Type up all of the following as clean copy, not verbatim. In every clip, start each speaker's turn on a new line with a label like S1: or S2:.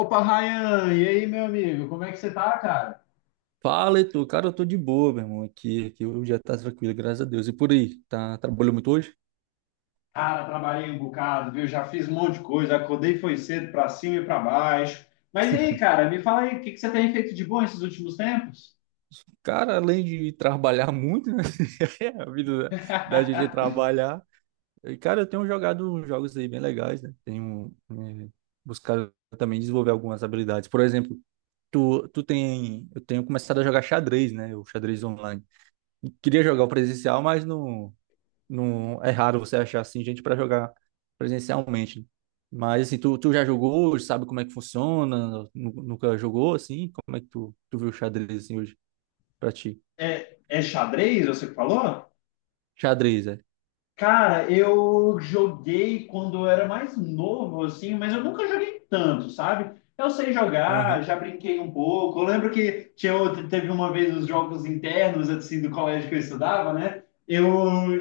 S1: Opa, Ryan, e aí, meu amigo, como é que você tá, cara?
S2: Fala, Heitor. Cara, eu tô de boa, meu irmão. Aqui o dia tá tranquilo, graças a Deus. E por aí, trabalhou muito hoje?
S1: Cara, trabalhei um bocado, viu? Já fiz um monte de coisa, acordei foi cedo pra cima e pra baixo. Mas e aí, cara, me fala aí, o que que você tem feito de bom esses últimos tempos?
S2: Cara, além de trabalhar muito, né? A vida da gente é trabalhar. E, cara, eu tenho jogado uns jogos aí bem legais, né? Tenho buscado também desenvolver algumas habilidades. Por exemplo, eu tenho começado a jogar xadrez, né? O xadrez online. Queria jogar o presencial, mas não. Não, é raro você achar assim gente para jogar presencialmente, né? Mas assim, tu já jogou hoje, sabe como é que funciona? Nunca jogou assim? Como é que tu viu o xadrez assim hoje pra ti?
S1: É, é xadrez, você que falou?
S2: Xadrez, é.
S1: Cara, eu joguei quando eu era mais novo, assim, mas eu nunca joguei tanto, sabe? Eu sei jogar,
S2: Aham.
S1: já brinquei um pouco. Eu lembro que tinha, teve uma vez os jogos internos, assim, do colégio que eu estudava, né? Eu,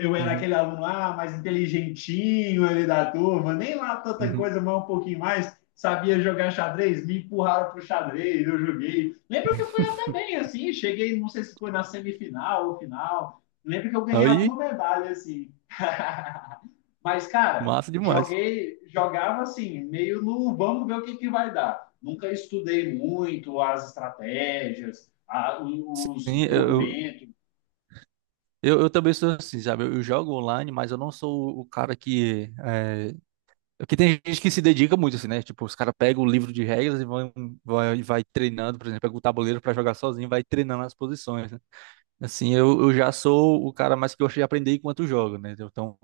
S1: eu era aquele
S2: Uhum.
S1: aluno lá, mais inteligentinho ali da turma, nem lá tanta
S2: Uhum.
S1: coisa, mas um pouquinho mais. Sabia jogar xadrez, me empurraram pro xadrez, eu joguei. Lembro que eu fui até bem, assim, cheguei, não sei se foi na semifinal ou final. Lembro que eu ganhei alguma
S2: Aí,
S1: medalha, assim. Mas, cara,
S2: massa demais.
S1: joguei, jogava assim, meio no vamos ver o que, que vai dar. Nunca estudei muito as estratégias, os
S2: Sim, eu,
S1: movimentos.
S2: eu, eu também sou assim, sabe? Eu jogo online, mas eu não sou o cara que é. Porque tem gente que se dedica muito, assim, né? Tipo, os caras pegam o livro de regras e vão, vai treinando, por exemplo, pega o tabuleiro pra jogar sozinho, e vai treinando as posições, né? Assim, eu já sou o cara mais que gosta de aprender enquanto joga, né? Então,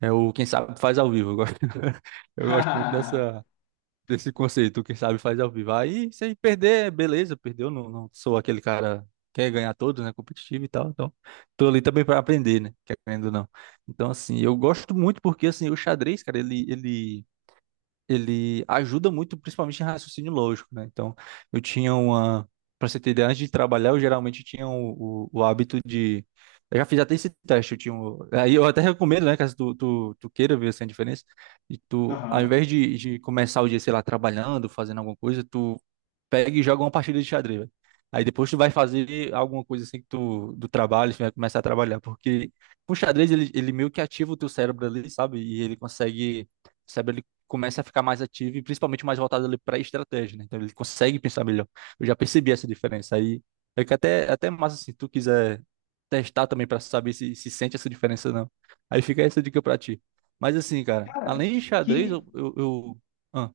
S2: é o quem sabe faz ao vivo. Eu gosto, eu gosto muito dessa, desse conceito, o quem sabe faz ao vivo. Aí, se aí perder, beleza, perdeu, não, não sou aquele cara que quer ganhar todos, né? Competitivo e tal, então tô ali também pra aprender, né? Querendo ou não. Então, assim, eu gosto muito porque, assim, o xadrez, cara, ele ele ajuda muito, principalmente em raciocínio lógico, né? Então, eu tinha uma. Para você ter ideia, antes de trabalhar, eu geralmente tinha o hábito de. Eu já fiz até esse teste, eu tinha. Aí eu até recomendo, né, caso tu queira ver essa diferença. E tu, ao
S1: Aham.
S2: invés de começar o dia, sei lá, trabalhando, fazendo alguma coisa, tu pega e joga uma partida de xadrez, velho. Aí depois tu vai fazer alguma coisa assim que tu, do trabalho, tu vai começar a trabalhar, porque o xadrez ele meio que ativa o teu cérebro ali, sabe? E ele consegue, o cérebro ele começa a ficar mais ativo e principalmente mais voltado ali para estratégia, né? Então ele consegue pensar melhor. Eu já percebi essa diferença aí. É que até massa assim, se tu quiser testar também para saber se se sente essa diferença ou não. Aí fica essa dica para ti. Mas assim, cara,
S1: Cara,
S2: além de xadrez,
S1: que
S2: eu... Ah,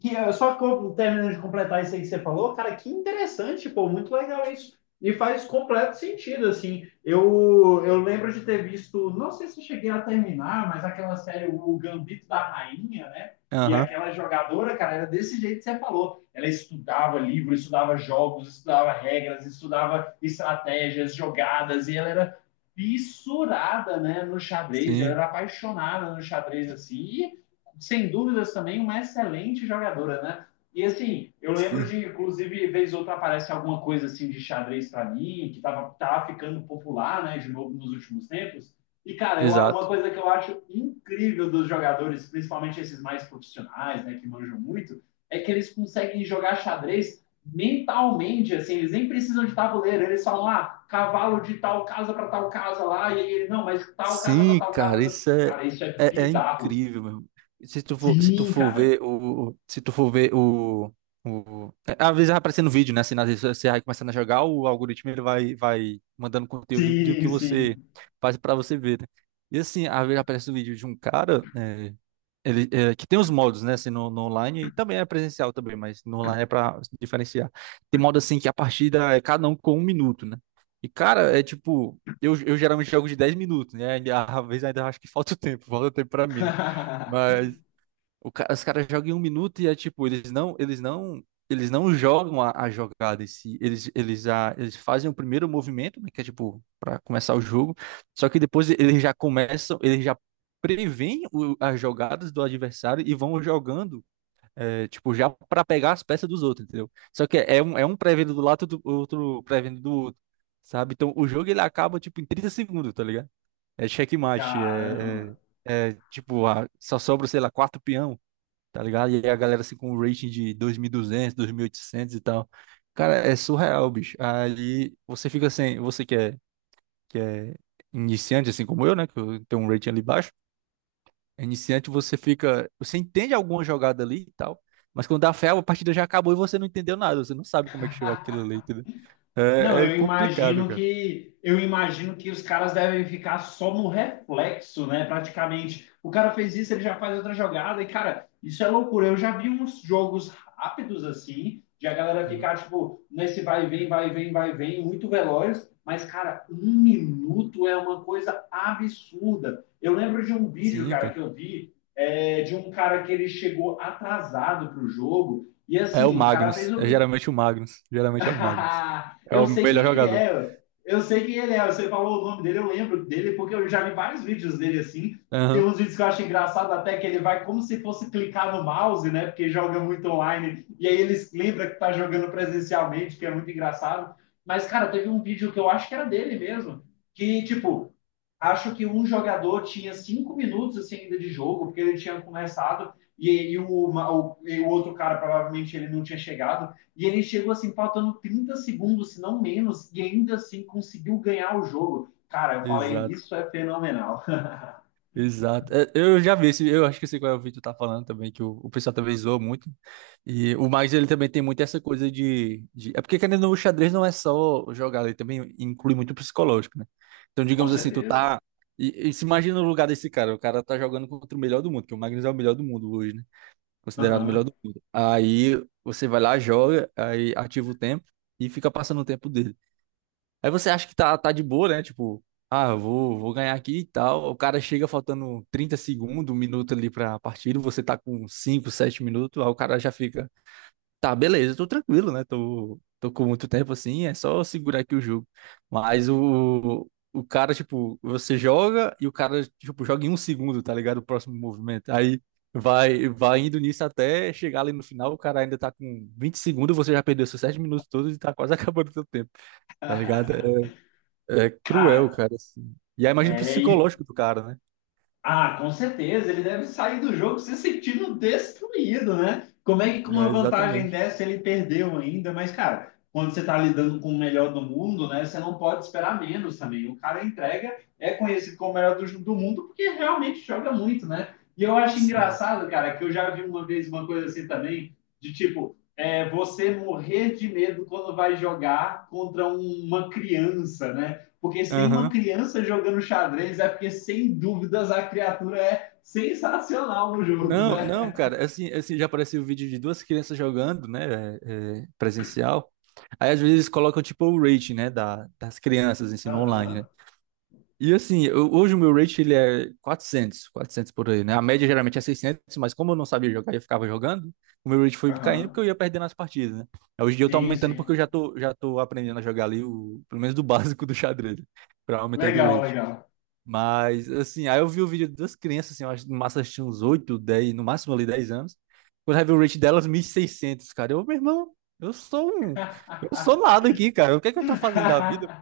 S1: Que eu só terminando de completar isso aí que você falou, cara, que interessante, pô, muito legal isso. E faz completo sentido, assim. Eu lembro de ter visto, não sei se eu cheguei a terminar, mas aquela série, O Gambito da Rainha, né? E
S2: aham,
S1: aquela jogadora, cara, era desse jeito que você falou. Ela estudava livro, estudava jogos, estudava regras, estudava estratégias, jogadas, e ela era fissurada, né, no xadrez, ela
S2: sim.
S1: era apaixonada no xadrez, assim. E sem dúvidas também uma excelente jogadora, né? E assim, eu lembro
S2: Sim.
S1: de, inclusive, vez ou outra aparece alguma coisa assim de xadrez para mim, que tava, tava ficando popular, né, de novo nos últimos tempos. E, cara, eu, uma
S2: Exato.
S1: coisa que eu acho incrível dos jogadores, principalmente esses mais profissionais, né, que manjam muito, é que eles conseguem jogar xadrez mentalmente, assim, eles nem precisam de tabuleiro, eles falam, ah, cavalo de tal casa para tal casa lá, e ele, não, mas tal casa para
S2: Sim,
S1: tal
S2: cara,
S1: casa.
S2: isso é,
S1: Cara, isso é bizarro.
S2: incrível, meu. Se tu
S1: Sim,
S2: for
S1: cara.
S2: ver o, se tu for ver o. Às vezes vai aparecendo vídeo, né? Assim, às vezes você vai começando a jogar, o algoritmo ele vai mandando conteúdo do que
S1: Sim,
S2: você
S1: sim.
S2: faz pra você ver, né? E assim, às vezes aparece um vídeo de um cara, que tem os modos, né? Assim, no, no online e também é presencial também, mas no online é pra se diferenciar. Tem modo assim que a partida é cada um com 1 minuto, né? E, cara, é tipo. Eu geralmente jogo de 10 minutos, né? E às vezes ainda acho que falta o tempo pra mim, né? Mas os caras jogam em 1 minuto e é tipo, eles não jogam a jogada em si. Eles fazem o primeiro movimento, né, que é tipo, para começar o jogo. Só que depois eles já começam, eles já preveem as jogadas do adversário e vão jogando, é, tipo, já para pegar as peças dos outros, entendeu? Só que é um prevendo do lado, do outro prevendo do outro, sabe? Então o jogo ele acaba, tipo, em 30 segundos, tá ligado? É checkmate,
S1: Caramba.
S2: é tipo, ah, só sobra, sei lá, 4 peão, tá ligado? E aí a galera assim com um rating de 2.200, 2.800 e duzentos, 2800 e tal. Cara, é surreal, bicho. Aí você fica assim, você que é iniciante, assim como eu, né? Que eu tenho um rating ali baixo. É Iniciante, você fica. Você entende alguma jogada ali e tal. Mas quando dá fé, a partida já acabou e você não entendeu nada. Você não sabe como é que chegou aquilo ali, entendeu?
S1: Não,
S2: É, é complicado, cara.
S1: eu imagino que os caras devem ficar só no reflexo, né? Praticamente. O cara fez isso, ele já faz outra jogada, e, cara, isso é loucura. Eu já vi uns jogos rápidos assim, de a galera
S2: Uhum.
S1: ficar, tipo, nesse vai e vem, vai e vem, vai e vem, muito veloz, mas, cara, 1 minuto é uma coisa absurda. Eu lembro de um vídeo,
S2: Sim,
S1: cara,
S2: cara.
S1: que eu vi, é, de um cara que ele chegou atrasado pro jogo. E
S2: É o
S1: assim, o cara fez
S2: Magnus.
S1: o
S2: É
S1: primeiro.
S2: geralmente o Magnus. Geralmente é o Magnus. É
S1: Eu
S2: o
S1: sei
S2: melhor
S1: quem ele
S2: jogador.
S1: é. Eu sei quem ele é. Você falou o nome dele, eu lembro dele, porque eu já vi vários vídeos dele assim. Tem
S2: Aham.
S1: uns vídeos que eu acho engraçado até que ele vai como se fosse clicar no mouse, né? Porque joga muito online. E aí ele lembra que tá jogando presencialmente, que é muito engraçado. Mas, cara, teve um vídeo que eu acho que era dele mesmo. Que, tipo, acho que um jogador tinha 5 minutos assim ainda de jogo, porque ele tinha começado e o outro cara provavelmente ele não tinha chegado. E ele chegou assim, faltando 30 segundos, se não menos, e ainda assim conseguiu ganhar o jogo. Cara, eu falei,
S2: Exato.
S1: isso é fenomenal.
S2: Exato. É, eu já vi esse, eu acho que esse qual é o vídeo tá falando também, que o pessoal também zoa muito. E o Magnus, ele também tem muito essa coisa é porque, querendo ou não, o xadrez não é só jogar, ele também inclui muito o psicológico, né? Então,
S1: Com
S2: digamos assim, tu
S1: certeza.
S2: tá... E se imagina no lugar desse cara, o cara tá jogando contra o melhor do mundo, que o Magnus é o melhor do mundo hoje, né? Considerado o melhor
S1: Uhum.
S2: do mundo. Aí, você vai lá, joga, aí ativa o tempo e fica passando o tempo dele. Aí você acha que tá de boa, né? Tipo, ah, eu vou ganhar aqui e tal. O cara chega faltando 30 segundos, 1 minuto ali pra partida, você tá com 5, 7 minutos, aí o cara já fica, tá, beleza, tô tranquilo, né? Tô com muito tempo assim, é só segurar aqui o jogo. Mas o cara, tipo, você joga e o cara, tipo, joga em 1 segundo, tá ligado? O próximo movimento. Aí. Vai, vai indo nisso até chegar ali no final, o cara ainda tá com 20 segundos, você já perdeu seus 7 minutos todos e tá quase acabando o seu tempo, tá ligado? É cruel,
S1: Cara,
S2: cara, assim. E aí imagina o
S1: é, e
S2: psicológico do cara, né?
S1: ah, com certeza, ele deve sair do jogo se sentindo destruído, né? Como é que com
S2: É,
S1: uma vantagem
S2: exatamente.
S1: dessa ele perdeu ainda? Mas, cara, quando você tá lidando com o melhor do mundo, né? Você não pode esperar menos também. O cara entrega, é conhecido como o melhor do, do mundo porque realmente joga muito, né? E eu acho
S2: Sim.
S1: engraçado, cara, que eu já vi uma vez uma coisa assim também, de tipo, é, você morrer de medo quando vai jogar contra uma criança, né? Porque se tem uma
S2: Aham.
S1: criança jogando xadrez, é porque, sem dúvidas, a criatura é sensacional no jogo,
S2: Não,
S1: né?
S2: não, cara, assim, já apareceu o vídeo de duas crianças jogando, né, presencial. Aí às vezes colocam tipo o rating, né, das crianças, ensino online, né?
S1: Aham,
S2: E assim, eu- hoje o meu rate ele é quatrocentos por aí, né? A média geralmente é 600, mas como eu não sabia jogar e eu ficava jogando, o meu rate foi
S1: uhum, aham.
S2: caindo
S1: Uhum.
S2: porque eu ia perdendo as partidas, né? Aí hoje em dia eu tô
S1: Sim,
S2: aumentando porque eu
S1: sim.
S2: já tô, já tô aprendendo a jogar ali, o, pelo menos do básico do xadrez, pra aumentando o
S1: Legal,
S2: rate.
S1: legal.
S2: Mas assim, aí eu vi o vídeo das crianças, assim, eu acho que no máximo elas tinham uns oito, dez, no máximo ali 10 anos. Quando eu vi o rate delas, 1600, cara. Eu, meu irmão, eu sou um, eu sou nada aqui, cara. O que é que eu tô fazendo da vida?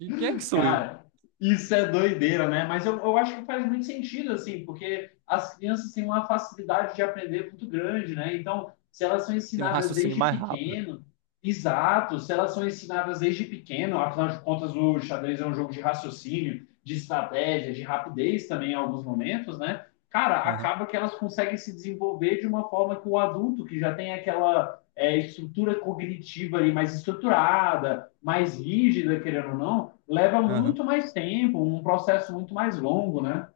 S2: E quem é que sou eu?
S1: Cara, isso é doideira, né? Mas eu acho que faz muito sentido, assim, porque as crianças têm uma facilidade de aprender muito grande, né? Então, se elas são
S2: Tem um
S1: ensinadas
S2: raciocínio
S1: desde
S2: mais rápido.
S1: pequeno, exato, se elas são ensinadas desde pequeno, afinal de contas, o xadrez é um jogo de raciocínio, de estratégia, de rapidez também em alguns momentos, né? Cara,
S2: Aham,
S1: acaba que elas conseguem se desenvolver de uma forma que o adulto, que já tem aquela estrutura cognitiva ali mais estruturada, mais rígida, querendo ou não, leva
S2: aham.
S1: muito mais tempo, um processo muito mais longo, né?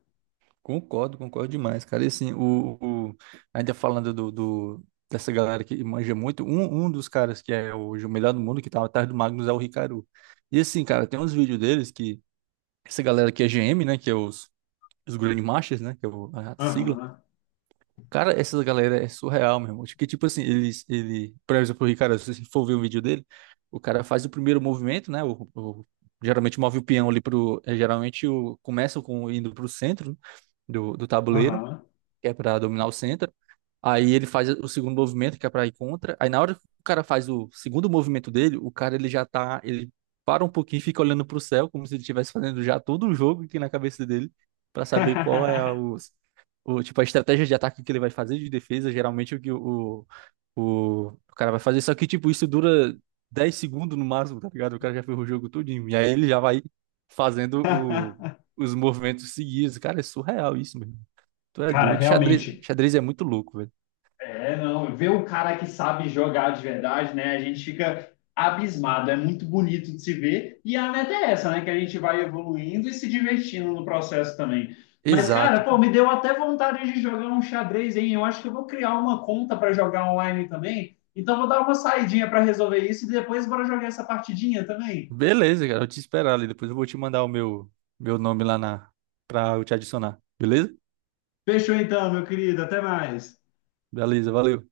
S2: Concordo, concordo demais, cara. E assim, o- ainda falando dessa galera que manja muito, um dos caras que é hoje o melhor do mundo, que tá atrás do Magnus, é o Ricardo. E assim, cara, tem uns vídeos deles que essa galera que é GM, né, que é os Grandmasters, né, que é a sigla.
S1: Aham,
S2: Cara, essa galera é surreal, meu irmão. Que tipo assim, ele, por exemplo, o Ricardo, se você for ver um vídeo dele, o cara faz o primeiro movimento, né? Geralmente move o peão ali pro, geralmente começa com indo pro centro, né, do tabuleiro,
S1: aham.
S2: que é para dominar o centro. Aí ele faz o segundo movimento, que é pra ir contra. Aí na hora que o cara faz o segundo movimento dele, o cara ele já tá. Ele para um pouquinho e fica olhando pro céu, como se ele estivesse fazendo já todo o jogo aqui na cabeça dele, pra saber qual é tipo, a estratégia de ataque que ele vai fazer, de defesa, geralmente o que o cara vai fazer. Só que, tipo, isso dura 10 segundos no máximo, tá ligado? O cara já fez o jogo todinho. E aí ele já vai fazendo o, os movimentos seguidos. Cara, é surreal isso, mano. Tu é
S1: Cara,
S2: doido. Xadrez,
S1: realmente,
S2: xadrez é muito louco, velho.
S1: é, não, ver um cara que sabe jogar de verdade, né? A gente fica abismado, é muito bonito de se ver. E a meta é essa, né? Que a gente vai evoluindo e se divertindo no processo também. Mas, cara,
S2: Exato,
S1: pô,
S2: cara.
S1: me deu até vontade de jogar um xadrez, hein? Eu acho que eu vou criar uma conta para jogar online também. Então, vou dar uma saidinha para resolver isso e depois bora jogar essa partidinha também.
S2: Beleza, cara. Eu te esperar ali. Depois eu vou te mandar o meu, nome lá na, pra eu te adicionar. Beleza?
S1: Fechou então, meu querido. Até mais.
S2: Beleza, valeu.